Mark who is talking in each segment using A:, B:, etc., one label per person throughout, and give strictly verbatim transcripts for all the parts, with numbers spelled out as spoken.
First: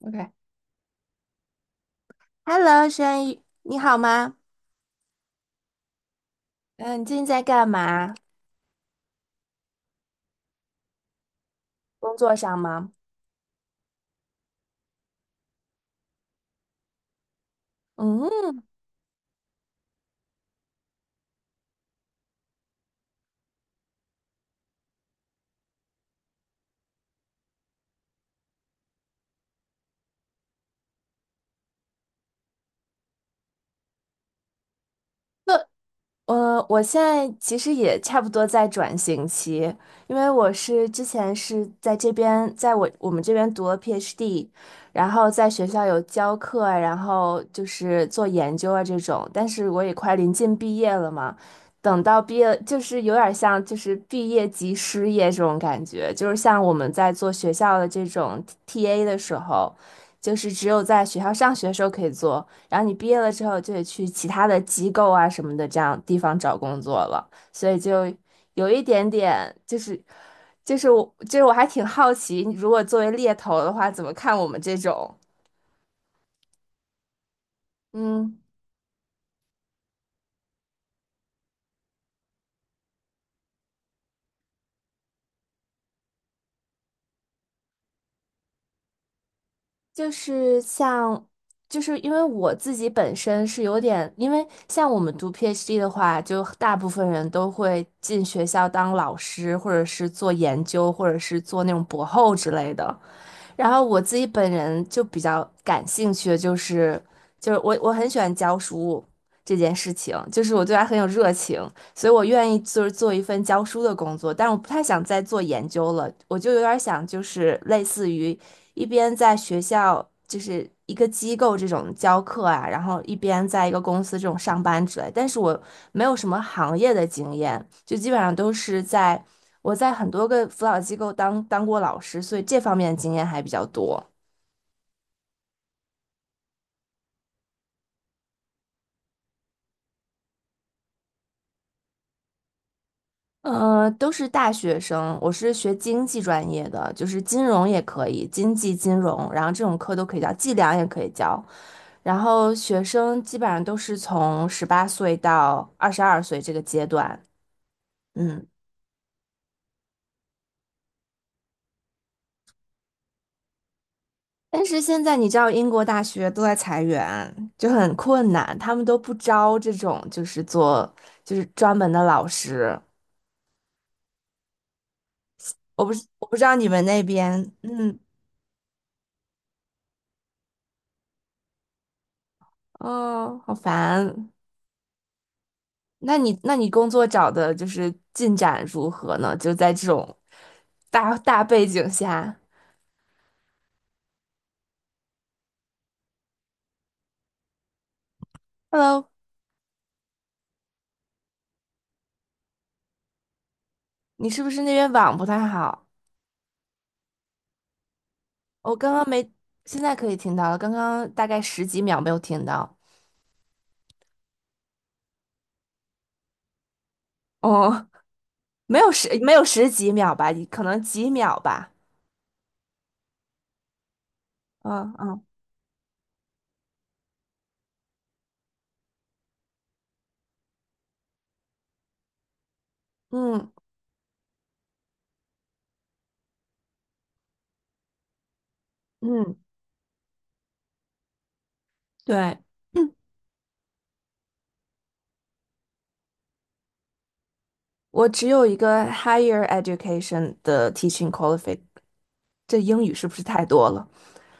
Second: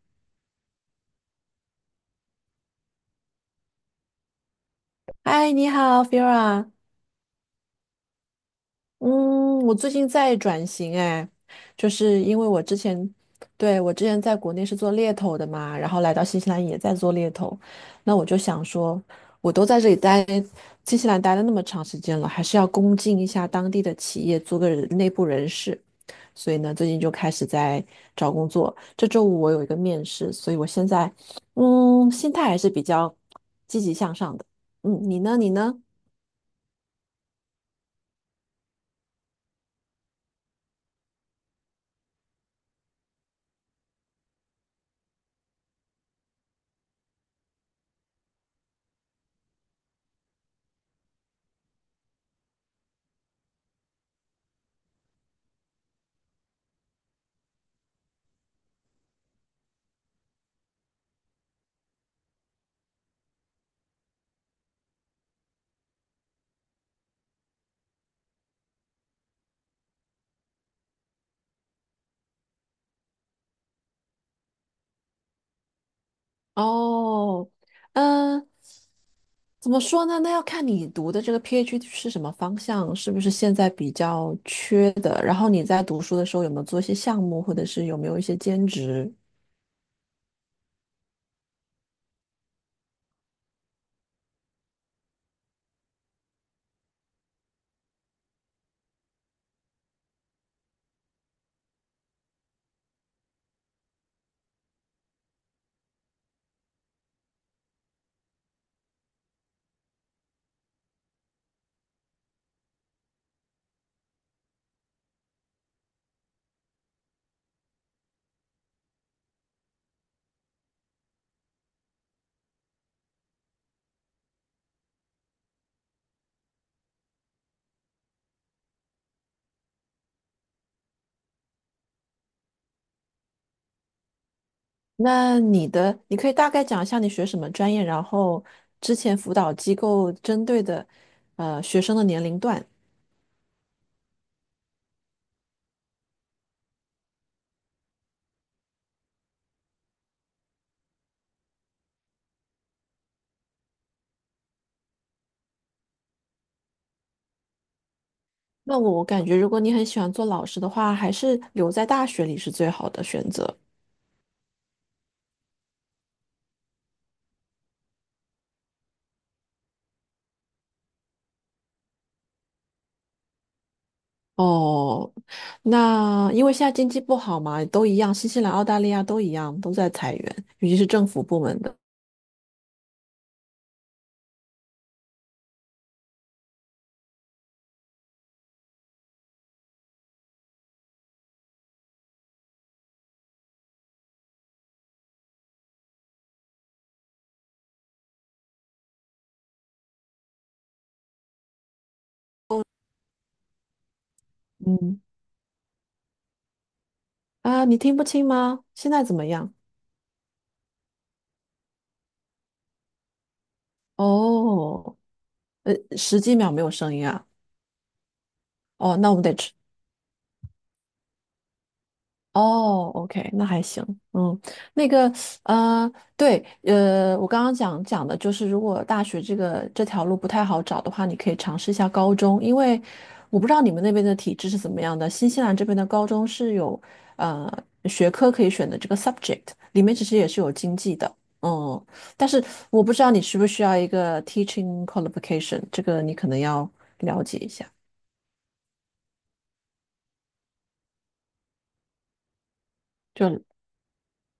A: OK。Hello，轩宇，你好吗？
B: 嗨，你好，Fira。
A: 嗯，你最近在干嘛？
B: 嗯，我最近在转型，哎，就
A: 工
B: 是
A: 作
B: 因为
A: 上
B: 我之
A: 吗？
B: 前，对，我之前在国内是做猎头的嘛，然后来到新西兰也在做猎头，那我就
A: 嗯，
B: 想说，我都在这里待，新西兰待了那么长时间了，还是要恭敬一下当地的企业，做个人内部人士。所以呢，最近就开始在找工作。这周五我有一个面试，所以我现在，嗯，心态还是比较积极向上的。嗯，你呢？你
A: 就
B: 呢？
A: 呃，我现在其实也差不多在转型期，因为我是之前是在这边，在我我们这边读了 PhD，然后在学校有教课啊然后就是做研究啊这种，但是我也快临近毕业了嘛，等到毕业就是有点像就是毕业即失业这种感觉，就是像我们在做学校的这种 T A 的时候，就是只有在学校上学的时候可以做。然后你毕业了之后就得去其他的机构啊什么的这样地方找工作了，所以就有一点点就是就是我就是我还挺好奇，如果作为猎头的话，怎么看我们这种？
B: 哦，
A: 嗯，
B: 嗯，怎么说呢？那要看你读的这个 PhD 是什么方向，是不是现在比较缺的？然后你在读书的时候有没有做一些项目，或者是有没有一些兼职？
A: 就是像，就是因为我自己本身是有点，因为像我们读 PhD 的话，就大部分人都会进学校当老师，或者是做研究，或者是做那种博后之类的。然后我自己本人就比较感兴趣的就是，就是我我很喜欢教书这件事情，就是我对它很有热情，所以我愿意就是做一份教书的工作，但我不太想再做研究了，我就有点想就是类似于一边在学校就是一个机构这种教课啊，然后一边在一个公司这种上班之类，但是我没有什么行业的经验，就基本上都是在。我在很多个辅导机构当当过老师，所以这方面的经验还比较多。
B: 那你的，你可以大概讲一下你学什么专业，然后之前辅导机构针对的，呃，学生的年龄段。
A: 嗯，都是大学生，我是学经济专业的，就是金融也可以，经济金融，然后这种课都可以教，计量也可以教。然后学生基本上都是从十八岁到二十二岁这个阶段，嗯。
B: 那我我感觉，如果你很喜欢做老师的话，还是留在大学里是最好的选择。
A: 但是现在你知道，英国大学都在裁员，就很困难，他们都不招这种就是做就是专门的老师，
B: 哦，
A: 我不是我
B: 那
A: 不知
B: 因为
A: 道
B: 现
A: 你
B: 在
A: 们
B: 经济
A: 那
B: 不好
A: 边，
B: 嘛，都一
A: 嗯，
B: 样，新西兰、澳大利亚都一样，都在裁员，尤其是政府部门的。
A: 哦，好烦。那你那你工作找的就是进展如何呢？就在这种大大背景下，Hello，你是不是那边
B: 嗯
A: 网不太好？
B: 啊，你听不清吗？
A: 我
B: 现
A: 刚
B: 在
A: 刚
B: 怎么
A: 没，
B: 样？
A: 现在可以听到了，刚刚大概十几秒没有听到。
B: 哦，呃，十几秒没有声音啊。
A: 哦，没有
B: 哦，
A: 十
B: 那我们
A: 没
B: 得
A: 有
B: 吃。
A: 十几秒吧，可能几秒吧。
B: 哦，OK，那还行，嗯，那
A: 嗯
B: 个，
A: 嗯
B: 呃，对，呃，我刚刚讲讲的就是，如果大学这个这条路不太好找的话，你可以尝试一下高中，因为我不
A: 嗯
B: 知道你们那边的体制是怎么样的，新西兰这边的高中是有呃学科可以选的这个
A: 嗯，
B: subject，里面其实也是有经济的，嗯，但
A: 对，
B: 是我不知道你需不需要一个 teaching qualification，这个你可能要了解一下。
A: 我只有一个 higher education 的 teaching qualification。这英语是不是
B: 就
A: 太多了？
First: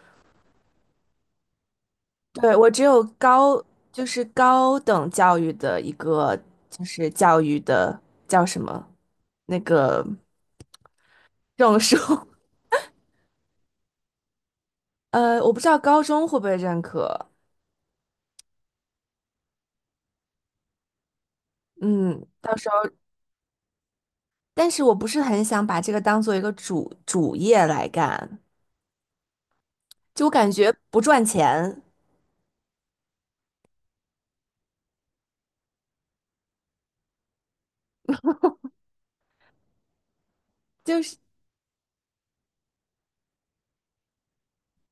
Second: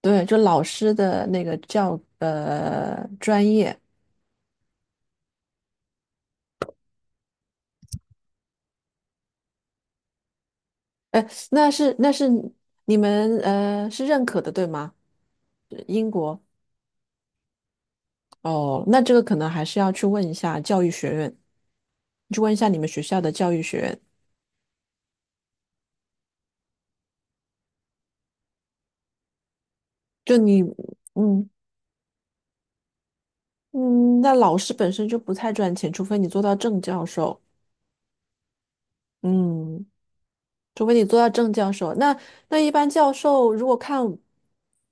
B: 对，就老师的那个教
A: 对，我只有
B: 呃专
A: 高，
B: 业。
A: 就是高等教育的一个，就是教育的叫什么那个
B: 哎，那
A: 证
B: 是那是
A: 书。
B: 你们呃是认可的，对吗？
A: 呃，我不知道
B: 呃
A: 高
B: 英
A: 中会
B: 国
A: 不会认可。
B: 哦，那这个可能还是要去问一下教育学院，
A: 嗯，
B: 去问
A: 到
B: 一
A: 时
B: 下
A: 候，
B: 你们学校的教育学院。
A: 但是我不是很想把这个当做一个主主业来干，就我
B: 就
A: 感
B: 你，
A: 觉不赚
B: 嗯
A: 钱，
B: 嗯，那老师本身就不太赚钱，除非你做到正教授，嗯，除非
A: 就
B: 你
A: 是
B: 做到正教授。那那一般教授如果看，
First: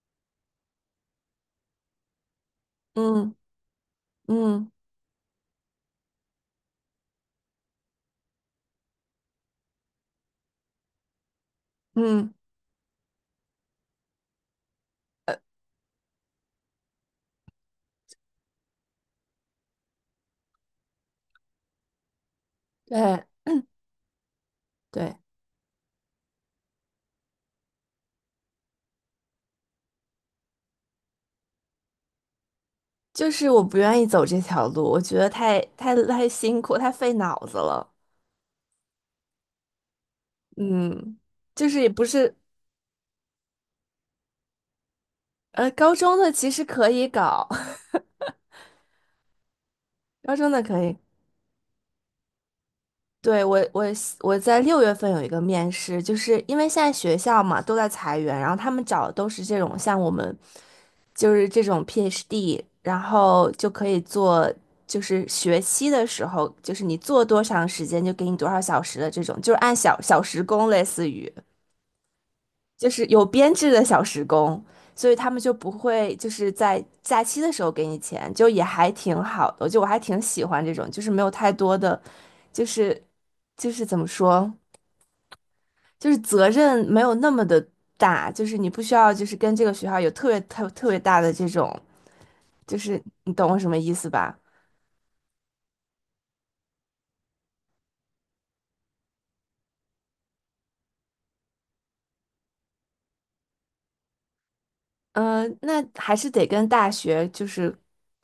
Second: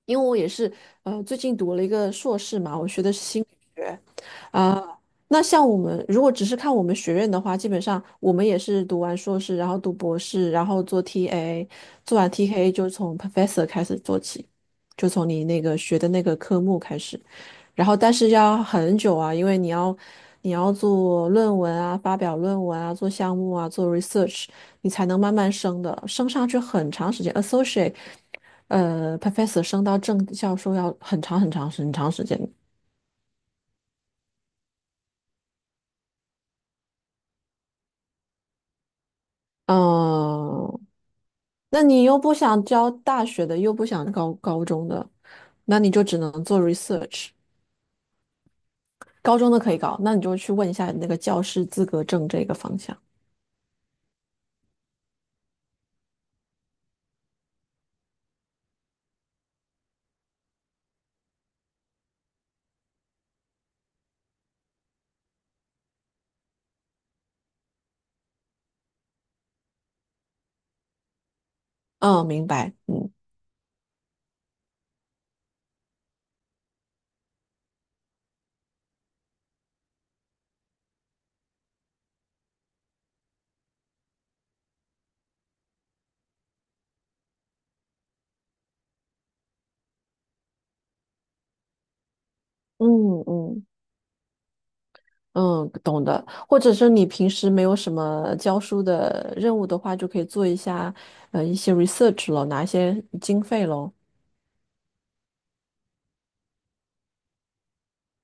B: 因为我也是呃最近读了一个硕士嘛，我学的是
A: 嗯
B: 心理学。
A: 嗯
B: 啊，那像我们如果只是看我们学院的话，基本上我们也是读完硕士，然后读博士，然后做 T A，做完
A: 嗯，
B: T A 就从 professor 开始做起，就从你那个学的那个科目开始，然后但是要很久啊，因为你要你要做论文啊，发表论文啊，做
A: 对
B: 项目啊，做 research，你才
A: 对，
B: 能慢慢升的，升上去很长时间，associate，呃，professor 升到正教授要很长很长很长时间。
A: 就是我不愿意走这条路，我觉得太太太辛苦，太费脑子了。
B: 嗯，
A: 嗯，就是
B: 那
A: 也
B: 你
A: 不
B: 又不
A: 是，
B: 想教大学的，又不想高高中的，
A: 呃，
B: 那你
A: 高
B: 就
A: 中
B: 只
A: 的
B: 能
A: 其
B: 做
A: 实可以
B: research。
A: 搞，
B: 高中的可以搞，那你
A: 高
B: 就
A: 中
B: 去
A: 的
B: 问一
A: 可
B: 下
A: 以。
B: 那个教师资格证这个方向。
A: 对，我，我我在六月份有一个面试，就是因为现在学校嘛都在裁员，然后他们找的都是这种像我们，就是这种 PhD，然后就可以做，就是学期的时候，就是你做多长时间就给你多少小时的这种，就是按小小时工类似于。
B: 嗯，明白。
A: 就是有编制的小时工，所以他们就不会就是在假期的时候给你钱，就也还挺好的。我觉我还挺喜欢这种，就是没有太多的，就是就是怎么说，就是责任没有那么的大，就是你不需要就是跟这个学校有特别特特别大的这种，就是
B: 嗯
A: 你懂我
B: 嗯。
A: 什么意思吧？
B: 嗯，懂的。或者是你平时没有什么教书的任务的话，就可以做一下呃一些 research 咯，拿一些经费咯。
A: 嗯，那还是得跟大学就是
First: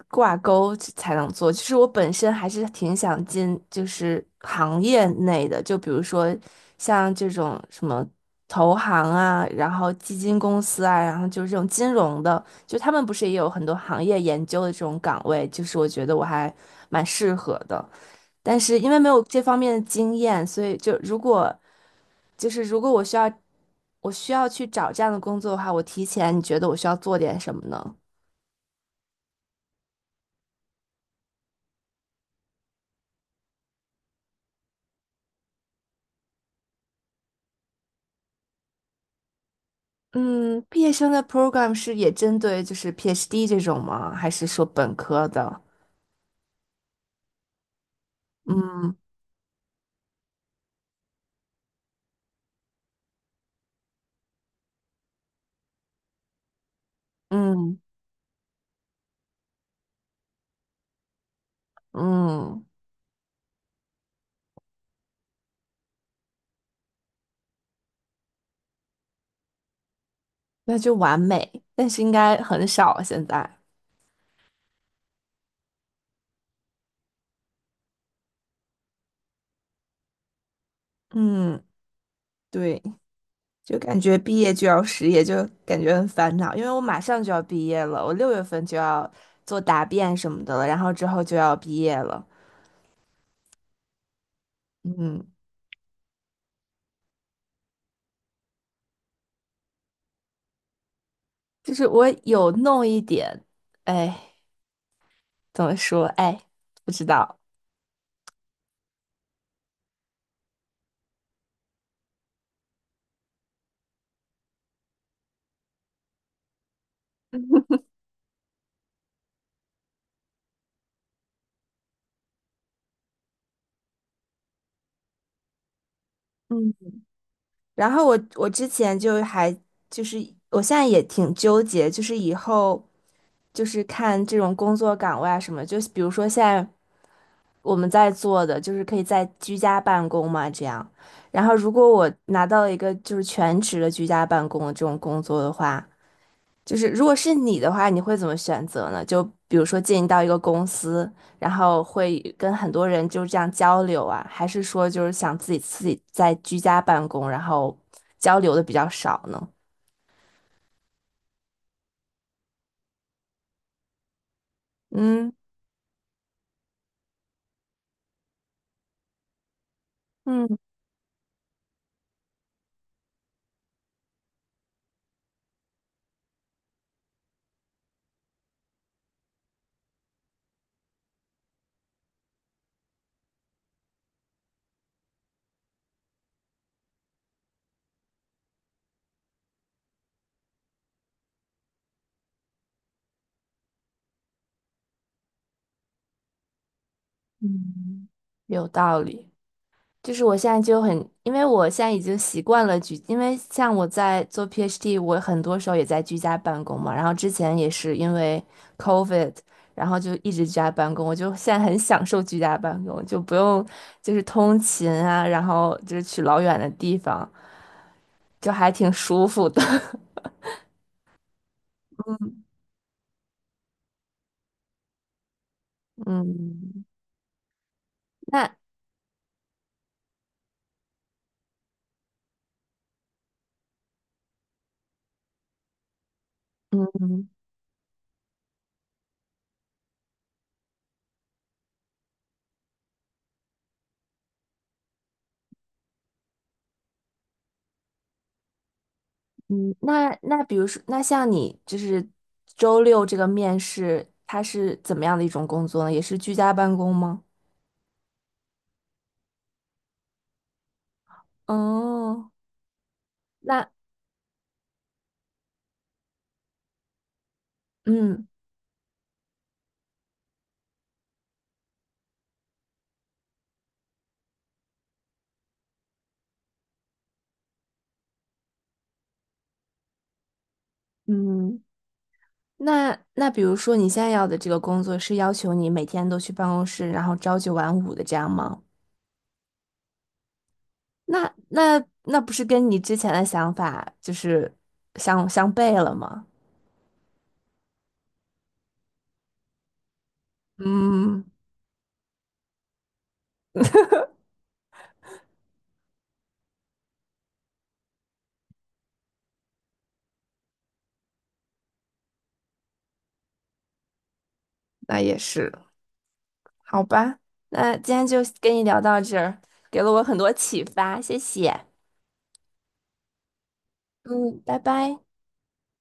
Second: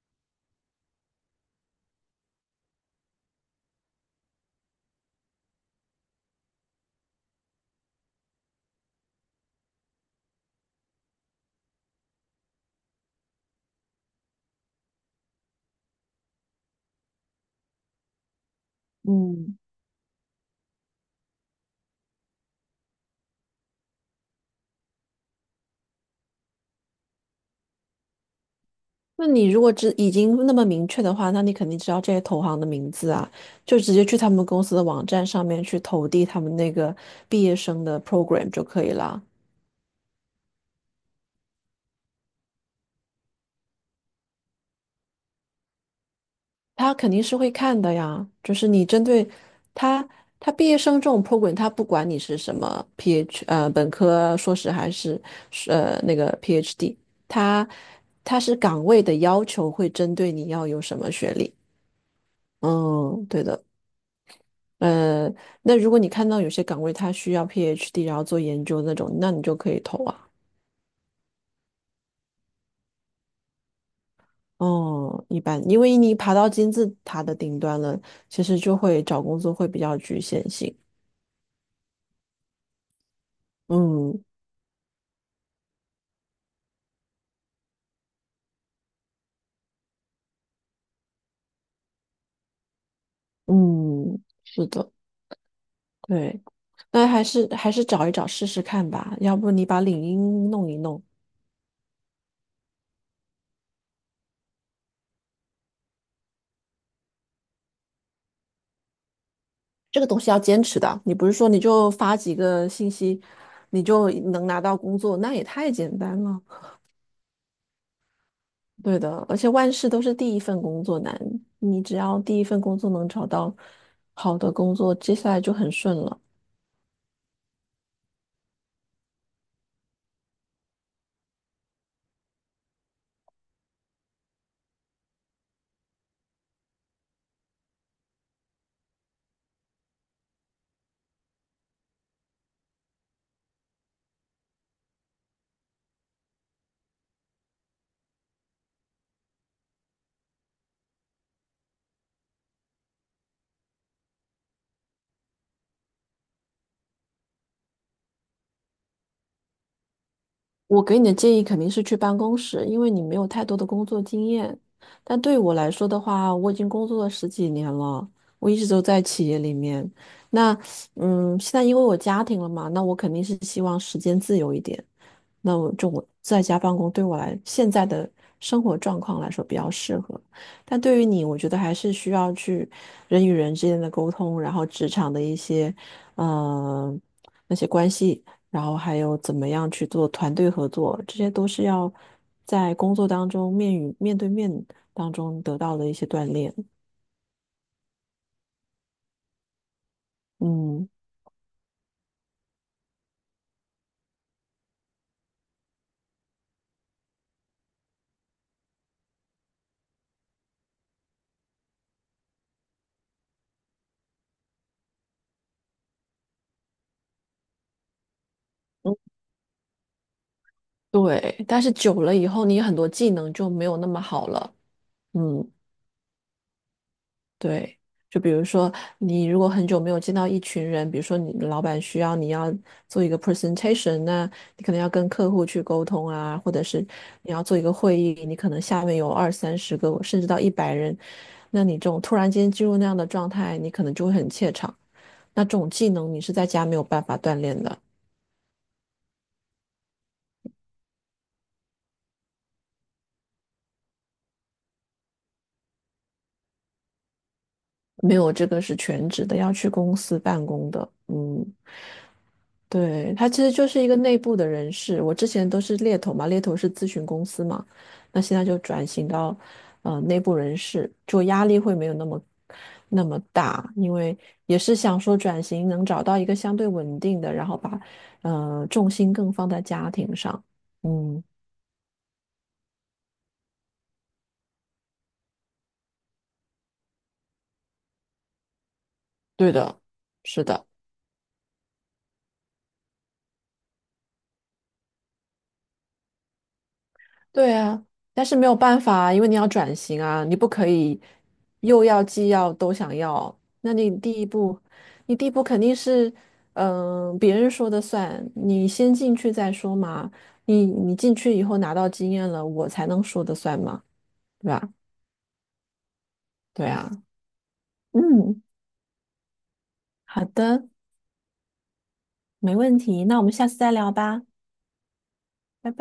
A: 挂钩才能做。其实我本身还是挺想进就是行业内的，就比如说像这种什么投行啊，然后基金公司啊，然后就是这种金融的，就他们不是也有很多行业研究的这种岗位，就是我觉得我还蛮适合的。但是因为没有这方
B: 嗯，
A: 面的经验，所以就如果就是如果我需要，我需要去找这样的工作的话，我提前你觉得我需要做点什么呢？
B: 那你如果知已经那么明确的话，那你肯定知道这些投行的名字啊，就直接去他们公司的网站上面去投递他们那个毕业生的 program 就可以了。
A: 嗯，毕业生的 program 是也针对就是 PhD 这种吗？还是说本科的？
B: 他肯定是会看的呀，就是你
A: 嗯
B: 针对他，他毕业生这种 program，他不管你是什么 PH 呃本科、硕士还是呃那个 PhD，他
A: 嗯
B: 他是岗位的要求会针对你要有什么学历。
A: 嗯，
B: 嗯，对的。呃，那如果你看到有些岗位他需要 PhD，然后做研究那种，那你就可以投啊。
A: 那就完美，但是应该很少现在。
B: 哦，一般，因为你爬到金字塔的顶端了，其实就会找工作会比较局限性。
A: 嗯，对，就感觉
B: 嗯。
A: 毕业就要失业，就感觉很烦恼，因为我马上就要毕业了，我六月份就要做答辩什么的了，然后之后就要毕业了。
B: 嗯，是的，
A: 嗯，
B: 对，那还是还是找一找试试看吧，要不你把领英弄一弄，
A: 就是我有弄一点，哎，怎么说？哎，不知道。
B: 这个东西要坚持的，你不是说你就发几个信息，你就能拿到工作，那也太简单了。对的，而且万事都是第一份工作难，你只要第一份工作能找到好的工作，接下来就很顺了。
A: 嗯，然后我我之前就还就是我现在也挺纠结，就是以后就是看这种工作岗位啊什么，就比如说现在我们在做的就是可以在居家办公嘛这样，然后如果我拿到了一个就是全职的居家办公的这种工作的话，就是如果是你的话，你会怎么选择呢？就比如说进到一个公司，然后会跟很多人就这样交流啊，还是说就是想自己自己在居家办公，然后交流的比较少呢？
B: 我给你的建议肯定是去办公室，因为你没有太多的工作经验。但
A: 嗯
B: 对我来说的话，我已经工作了十几年了，我一直都在企业里面。那，
A: 嗯，
B: 嗯，现在因为我家庭了嘛，那我肯定是希望时间自由一点。那我就我在家办公，对我来现在的生活状况来说比较适合。但对于你，我觉得还是需要去人与人之间的沟通，然后职场的一些，嗯，那些关系。然后还有怎么样去做团队合作，这些都是要在工作当中面与面对面当中得到的一些锻炼。
A: 有道理。就是我现在就
B: 嗯，
A: 很，因为我现在已经习惯了居，因为像我在做 PhD，我很多时候也在居家办公嘛。然后之前也是因为 COVID，然后就一直居家办公，我就现在很享受居家办公，就不用就是通勤啊，然后就是去老远的地方，就还挺舒服的。
B: 对，但是久了以后，你很多技能就没有那么好了。嗯，
A: 嗯，
B: 对，就比如
A: 那
B: 说，你如果很久没有见到一群人，比如说你的老板需要你要做一个 presentation，那你可能要跟客户去沟通啊，或者是
A: 嗯
B: 你要做一个会议，你可能下面有二三十个，甚至到一百人，那你这种突然间进入那样的状态，你可能就会很怯场。那这种技能你是在家没有办法锻炼的，
A: 嗯，那那比如说，那像你就是周六这个面试，它是怎么样的一种工作呢？也是居家办公吗？
B: 没有这个是全职的，要去公司办公的，嗯，
A: 哦，
B: 对，他其实就
A: 那
B: 是一个内部的人事。我之前都是猎头嘛，猎头是咨询公司嘛，那
A: 嗯
B: 现在就转型到呃内部人事，就压力会没有那么那么大，因为也是想说转型能找到一个相对稳定的，然后把呃重心更放在家庭上。嗯，
A: 嗯，那那比如说你现在要的这个工作是要求你每天都去办公室，然后朝九晚五的这样吗？
B: 对的，是的。
A: 那那那不是跟你之前的想法就是相相悖了吗？
B: 对啊，但是没有办法啊，因为你要转型啊，你不可以
A: 嗯，
B: 又要既要都想要。那你第一步，你第一步肯定是，嗯、别人说的算，你先进去再说嘛。你你进去以后拿到经验了，我才能说的算嘛，对吧？
A: 那也是，
B: 对
A: 好
B: 啊，
A: 吧。那今天就
B: 嗯，
A: 跟你聊到这儿，给了我很
B: 好
A: 多启
B: 的，
A: 发，谢谢。
B: 没问题，那我们下次再聊吧，
A: 嗯，拜拜。
B: 拜拜。